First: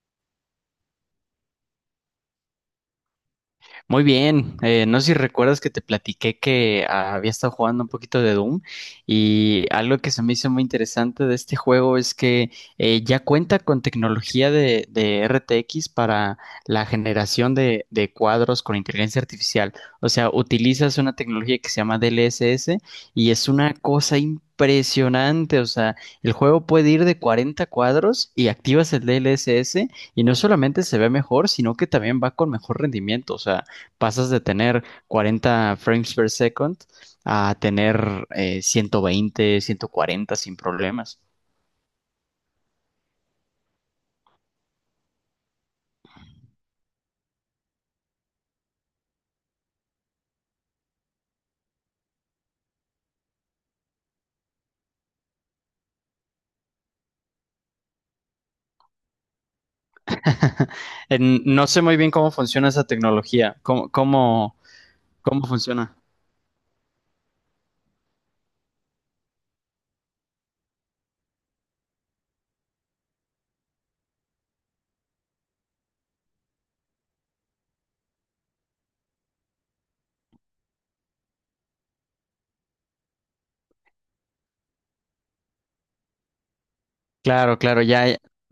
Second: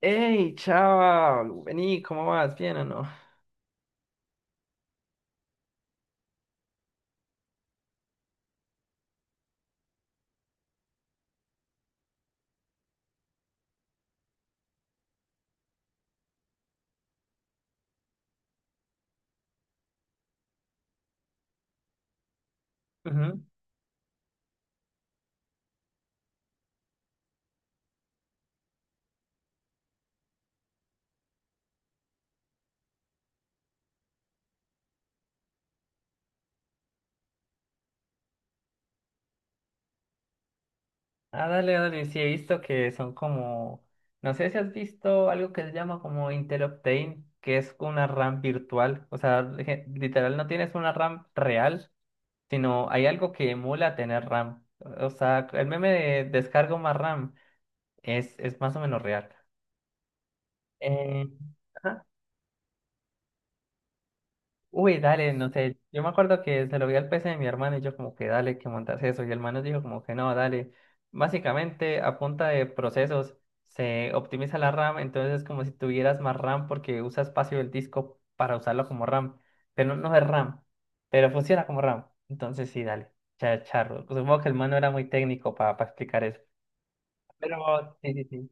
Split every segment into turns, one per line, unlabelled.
Hey, chao, vení, ¿cómo vas? ¿Bien o no?
Muy bien, no sé si recuerdas que te platiqué que había estado jugando un poquito de Doom, y algo que se me hizo muy interesante de este juego es que ya cuenta con tecnología de RTX para la generación de cuadros con inteligencia artificial. O sea, utilizas una tecnología que se llama DLSS y
Ujú.
es una cosa impresionante. O sea, el juego puede ir de 40 cuadros y activas el DLSS. Y no solamente se ve mejor, sino que también va con mejor rendimiento. O sea, pasas de tener 40 frames per second a tener 120, 140 sin problemas.
Ah, dale, dale, sí he visto que son como, no sé si has visto algo que se llama como Intel Optane, que es una RAM virtual, o sea, literal no tienes una RAM real, sino hay algo que emula tener RAM, o sea, el meme de descargo más RAM es más o menos real. Eh,
No sé muy
ajá.
bien cómo funciona esa tecnología.
Uy, dale,
Cómo
no sé,
funciona?
yo me acuerdo que se lo vi al PC de mi hermano y yo como que dale, que montas eso, y el man nos dijo como que no, dale, básicamente a punta de procesos se optimiza la RAM, entonces es como si tuvieras más RAM porque usa espacio del disco para usarlo como RAM, pero no, no es RAM, pero funciona como RAM, entonces sí, dale, charro, supongo que el man no era muy técnico para explicar eso,
Claro, claro,
pero sí,
ya,
sí, sí.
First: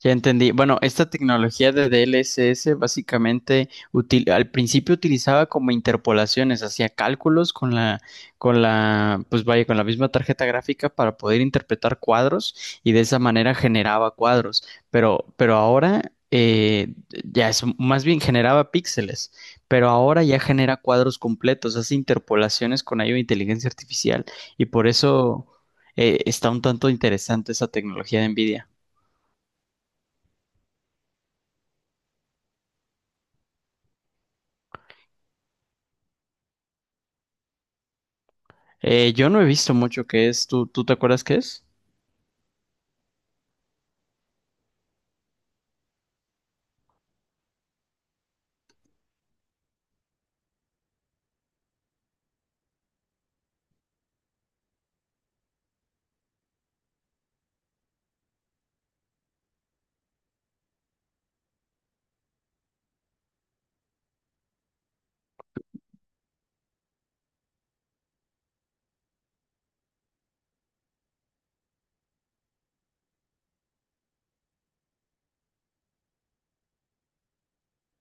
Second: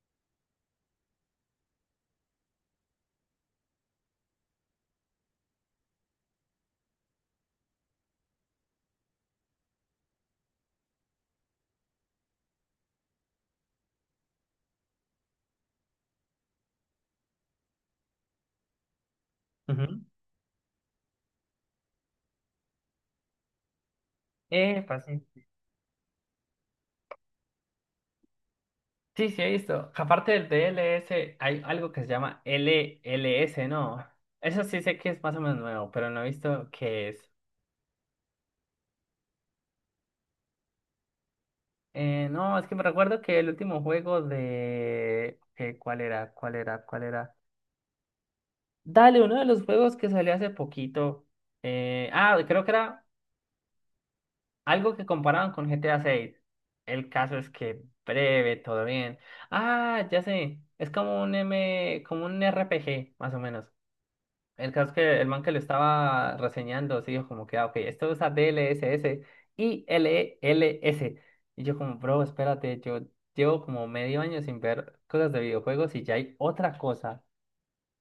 ya entendí. Bueno, esta tecnología de DLSS básicamente al principio utilizaba como interpolaciones, hacía cálculos con la misma tarjeta gráfica para poder interpretar cuadros y de esa manera generaba cuadros. Pero ahora ya es más bien generaba píxeles,
Ujú.
pero ahora ya genera cuadros completos, hace interpolaciones con ayuda de inteligencia artificial y por
Epa, sí.
eso está un tanto interesante esa tecnología de NVIDIA.
Sí, sí, he visto. Aparte del DLS hay algo que se llama LLS, ¿no? Eso sí sé que es más o menos nuevo, pero no he visto qué es.
Yo no he visto mucho qué es. ¿Tú te acuerdas qué es?
No, es que me recuerdo que el último juego de¿cuál era? ¿Cuál era? ¿Cuál era? Dale, uno de los juegos que salió hace poquito. Ah, creo que era algo que comparaban con GTA 6. El caso es que breve, todo bien. Ah, ya sé. Es como un M, como un RPG más o menos. El caso es que el man que lo estaba reseñando, sí, dijo como que, ah, ok, esto usa DLSS y LLS. Y yo como, bro, espérate, yo llevo como medio año sin ver cosas de videojuegos y ya hay otra cosa.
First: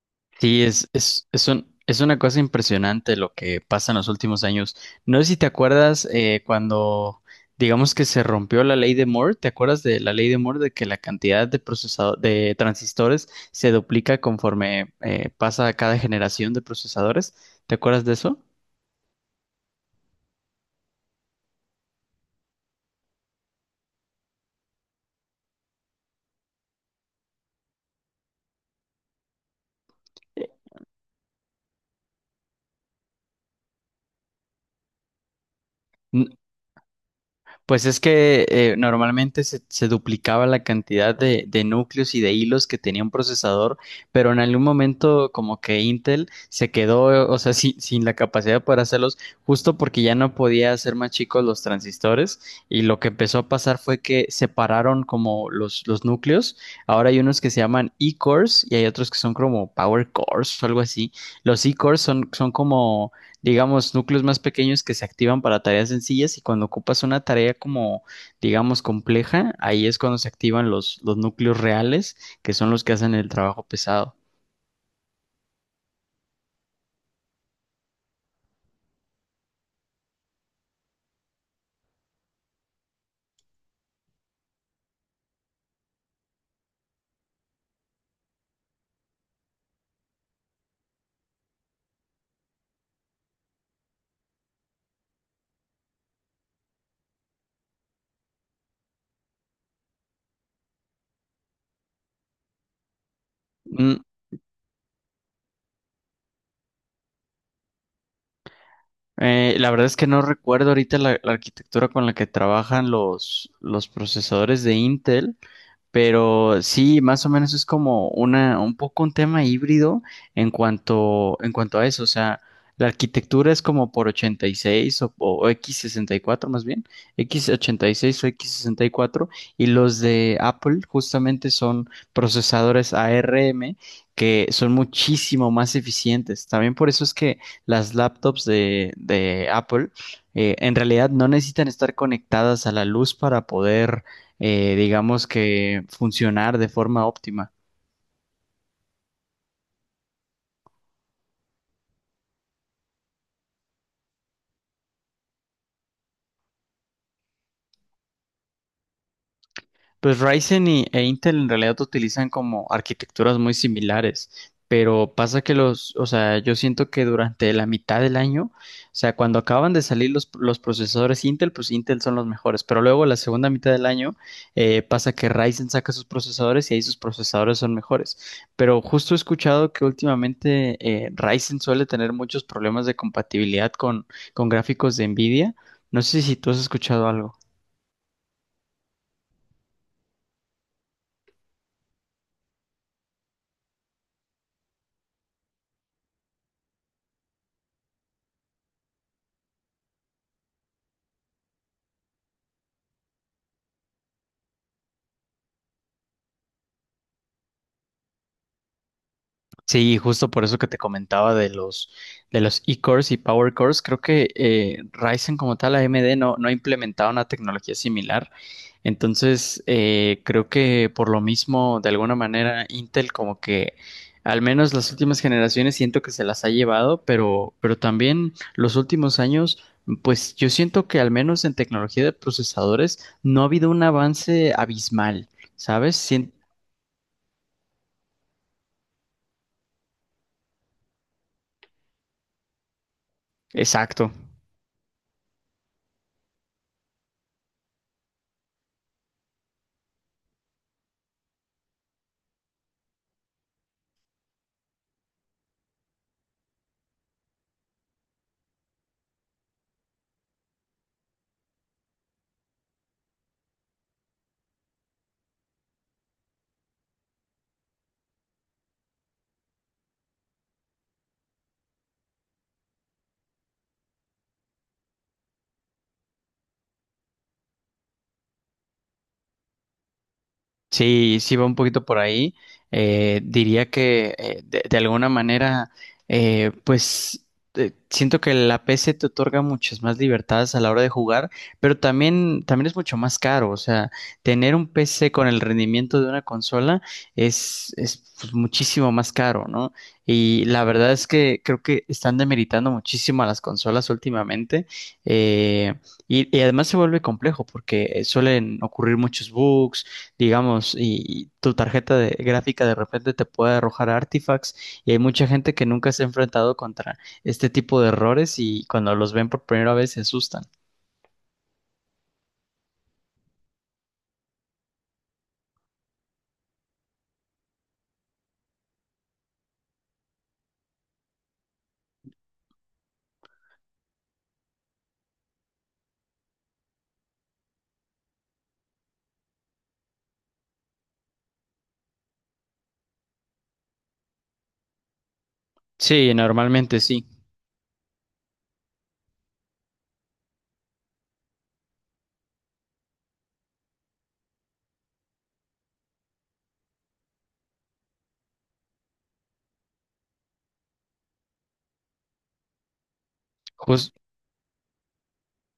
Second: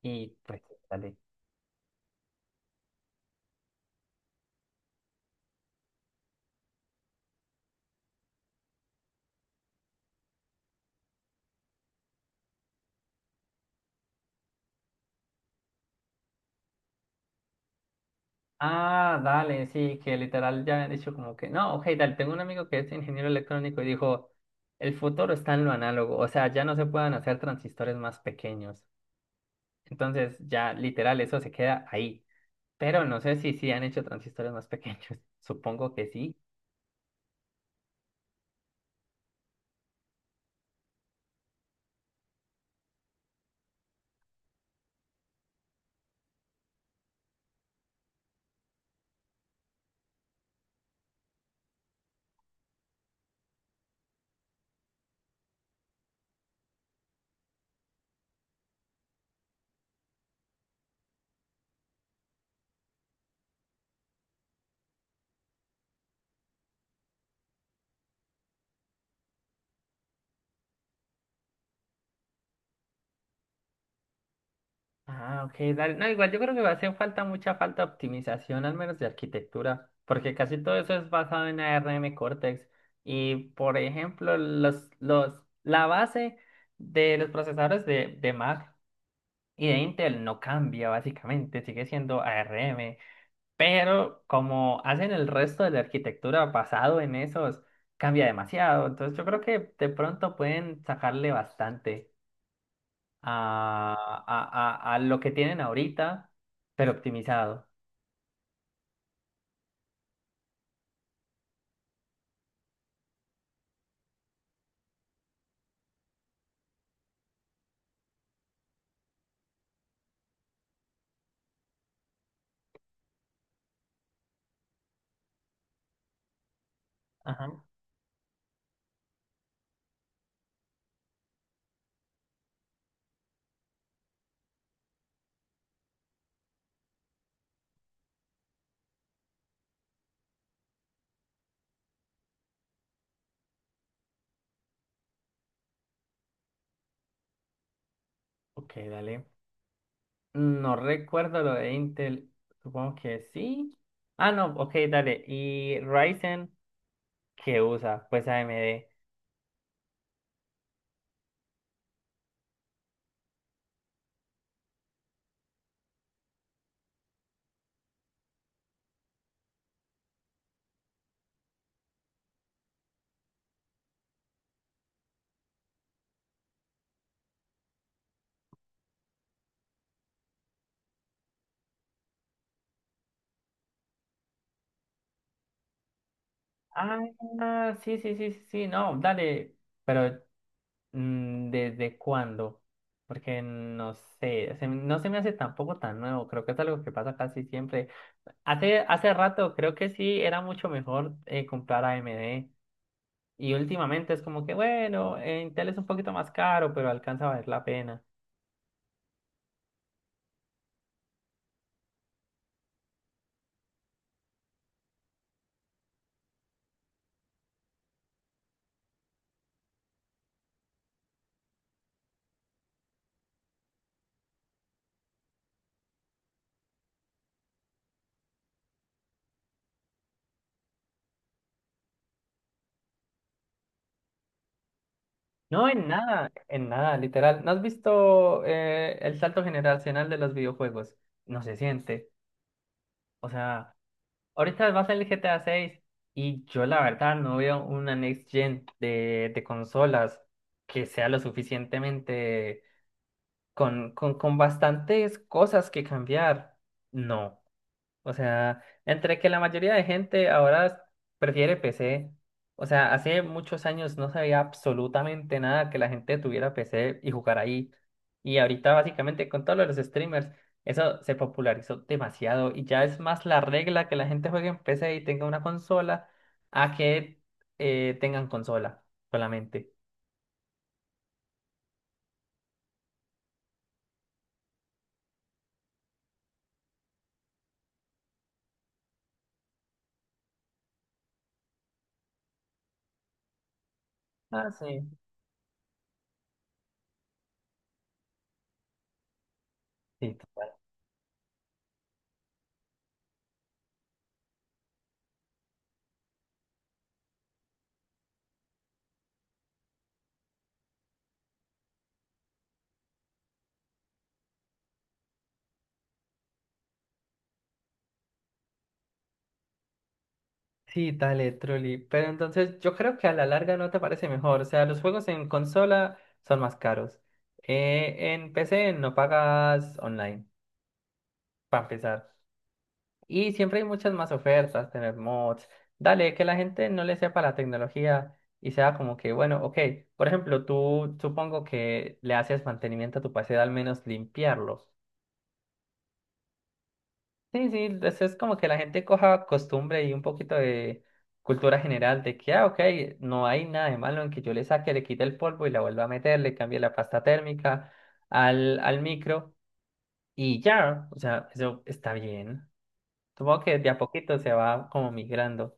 Y pues,
Sí,
dale.
es una cosa impresionante lo que pasa en los últimos años. No sé si te acuerdas digamos que se rompió la ley de Moore. ¿Te acuerdas de la ley de Moore de que la cantidad de de transistores se duplica conforme pasa cada generación de procesadores? ¿Te acuerdas de eso?
Ah, dale, sí, que literal ya han dicho como que, no, ok, dale, tengo un amigo que es ingeniero electrónico y dijo, el futuro está en lo análogo, o sea, ya no se pueden hacer transistores más pequeños. Entonces, ya literal, eso se queda ahí. Pero no sé si sí han hecho transistores más pequeños. Supongo que sí.
Pues es que normalmente se duplicaba la cantidad de núcleos y de hilos que tenía un procesador, pero en algún momento como que Intel se quedó, o sea, sin la capacidad para hacerlos, justo porque ya no podía hacer más chicos los transistores y lo que empezó a pasar fue que separaron como los núcleos. Ahora hay unos que se llaman E-cores y hay otros que son como Power cores o algo así. Los E-cores son como, digamos, núcleos más pequeños que se activan para tareas sencillas y cuando ocupas una tarea como, digamos, compleja, ahí es cuando se activan los núcleos reales, que son los que hacen el trabajo pesado.
Ah, ok, dale. No, igual yo creo que va a hacer falta mucha falta de optimización, al menos de arquitectura, porque casi todo eso es basado en ARM Cortex. Y por ejemplo, los, la base de los procesadores de Mac y de Intel no cambia básicamente, sigue siendo ARM. Pero como hacen el resto de la arquitectura basado en esos, cambia demasiado. Entonces yo creo que de pronto pueden sacarle bastante
Mm,
a lo que tienen ahorita, pero optimizado.
la verdad es que no recuerdo ahorita la arquitectura con la que trabajan los procesadores de Intel, pero sí, más o menos es como una, un poco un tema híbrido en cuanto a eso. O sea, la arquitectura es como por 86 o X64 más bien,
Ajá.
X86 o X64, y cuatro. Y los de Apple justamente son procesadores ARM que son muchísimo más eficientes. También por eso es que las laptops de Apple en realidad no necesitan estar conectadas a la luz para poder digamos que funcionar de forma óptima.
Ok, dale. No recuerdo lo de Intel. Supongo que sí. Ah, no, ok, dale. ¿Y Ryzen qué usa? Pues AMD.
Pues Ryzen e Intel en realidad utilizan como arquitecturas muy similares, pero pasa que los, o sea, yo siento que durante la mitad del año, o sea, cuando acaban de salir los procesadores Intel, pues Intel son los mejores, pero luego la segunda mitad del año pasa que Ryzen saca sus procesadores y ahí sus procesadores son mejores. Pero justo he escuchado que últimamente Ryzen suele tener muchos problemas de compatibilidad con gráficos de Nvidia. No sé si tú has escuchado algo.
Ah, sí, sí, sí, sí, sí, no, dale. Pero ¿desde cuándo? Porque no sé, no se me hace tampoco tan nuevo, creo que es algo que pasa casi siempre. Hace rato creo que sí era mucho mejor comprar AMD. Y últimamente es como que bueno, Intel es un poquito más caro, pero alcanza a valer la pena.
Sí, justo por eso que te comentaba de los E-cores y Power cores, creo que Ryzen como tal, AMD no ha implementado una tecnología similar. Entonces, creo que por lo mismo, de alguna manera, Intel como que al menos las últimas generaciones siento que se las ha llevado, pero también los últimos años, pues yo siento que al menos en tecnología de procesadores no ha habido un avance abismal,
No,
¿sabes?
en nada, literal. ¿No has visto el salto generacional de los videojuegos? No se siente. O sea.
Exacto.
Ahorita va a salir GTA 6, y yo la verdad no veo una next gen de consolas que sea lo suficientemente con bastantes cosas que cambiar. No. O sea, entre que la mayoría de gente ahora prefiere PC, o sea, hace muchos años no sabía absolutamente nada que la gente tuviera PC y jugar ahí. Y ahorita básicamente con todos los streamers, eso se popularizó demasiado y ya es más la regla que la gente juegue en PC y tenga una consola a que tengan consola solamente.
Sí, sí va un poquito por ahí. Diría que de alguna manera, eh, pues siento que la PC te otorga muchas más libertades a la hora de jugar, pero también es mucho más caro. O sea,
Ah,
tener un
sí.
PC con el rendimiento de una consola es pues, muchísimo más caro, ¿no?
Sí,
Y la verdad es que creo que están demeritando muchísimo a las consolas últimamente. Eh, y además se vuelve complejo porque suelen ocurrir muchos bugs, digamos, y tu tarjeta de gráfica de repente te puede arrojar artifacts y hay mucha gente que nunca se ha enfrentado contra este tipo de errores y cuando los ven por primera vez se asustan.
sí, dale, truly. Pero entonces yo creo que a la larga no te parece mejor. O sea, los juegos en consola son más caros. En PC no pagas online, para empezar. Y siempre hay muchas más ofertas, tener mods. Dale, que la gente no le sepa la tecnología y sea como que, bueno, ok, por ejemplo, tú supongo que le haces mantenimiento a tu PC, al menos limpiarlo.
Sí, normalmente sí.
Sí, sí, eso es como que la gente coja costumbre y un poquito de cultura general de que, ah, ok, no hay nada de malo en que yo le saque, le quite el polvo y la vuelva a meter, le cambie la pasta térmica al micro y ya, o sea, eso está bien. Supongo que de a
Jus-
poquito se va como migrando.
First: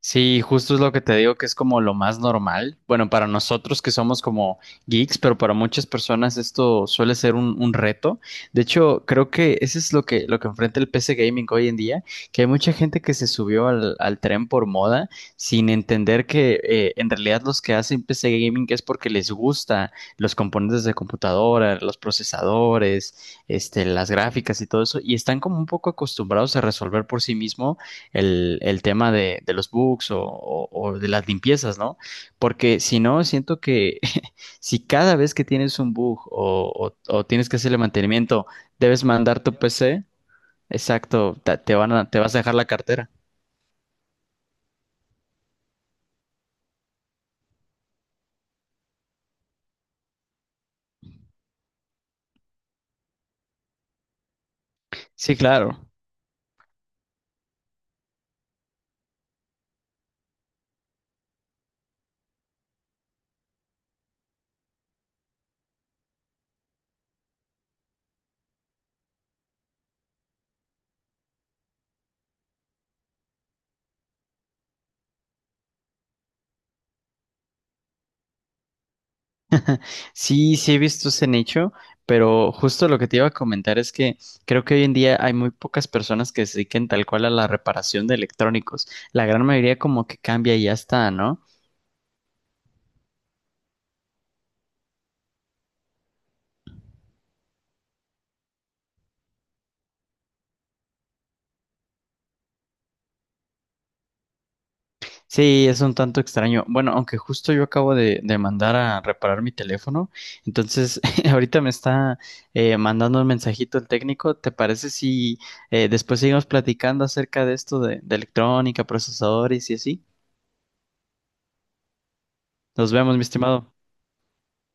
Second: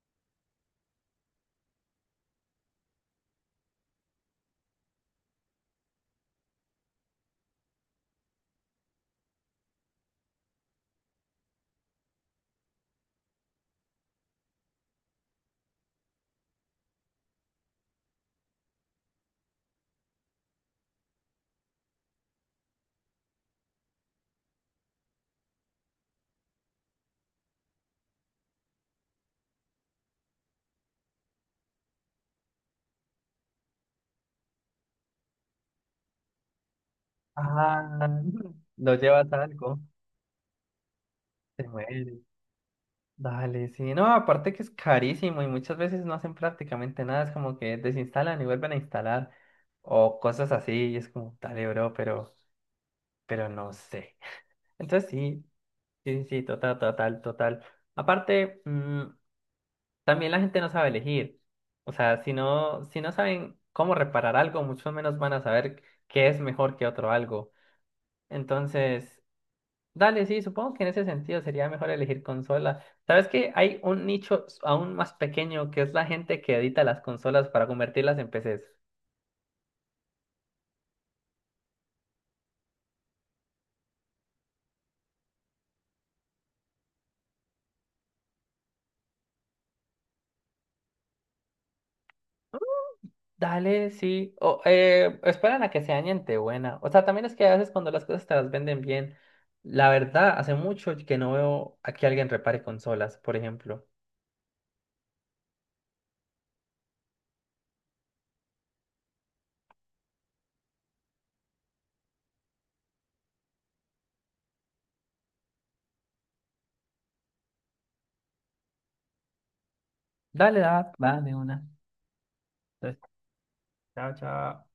Sí, justo es lo que te digo que es como lo más normal. Bueno, para nosotros que somos como geeks, pero para muchas personas esto suele ser un reto. De hecho, creo que eso es lo que enfrenta el PC Gaming hoy en día, que hay mucha gente que se subió al tren por moda sin entender que en realidad los que hacen PC Gaming es porque les gusta los componentes de computadora, los procesadores, este, las gráficas y todo eso, y están como un poco acostumbrados a resolver por sí mismos el tema de los bugs o de las limpiezas, ¿no? Porque si no, siento que si cada vez que tienes un bug o tienes que hacerle
Ah,
mantenimiento,
lo
debes
llevas
mandar
a
tu
algo,
PC, exacto,
se muere.
te vas a dejar la cartera.
Dale, sí, no, aparte que es carísimo y muchas veces no hacen prácticamente nada, es como que desinstalan y vuelven a instalar o cosas así y es como, dale, bro, pero no sé. Entonces
Sí,
sí,
claro.
sí, sí, total, total, total. Aparte, también la gente no sabe elegir, o sea, si no saben cómo reparar algo, mucho menos van a saber qué es mejor que otro algo. Entonces, dale, sí, supongo que en ese sentido sería mejor elegir consola. ¿Sabes que hay un nicho aún más pequeño que es la gente que edita las consolas para convertirlas en PCs?
Sí, sí he visto ese nicho, pero justo lo que te iba a comentar es que creo que hoy en día hay muy pocas personas que se dediquen tal cual a la reparación de electrónicos. La gran mayoría como que cambia y ya está, ¿no?
Dale, sí. O esperan a que se añente buena. O sea, también es que a veces cuando las cosas te las venden bien, la verdad, hace mucho que no veo a que alguien repare consolas, por ejemplo.
Sí, es un tanto extraño. Bueno, aunque justo yo acabo de mandar a reparar mi teléfono, entonces ahorita me está mandando un mensajito el técnico. ¿Te parece si después seguimos platicando acerca de esto de electrónica, procesadores y así?
Dale, da, va de una.
Nos
Entonces,
vemos, mi estimado.
chao, chao.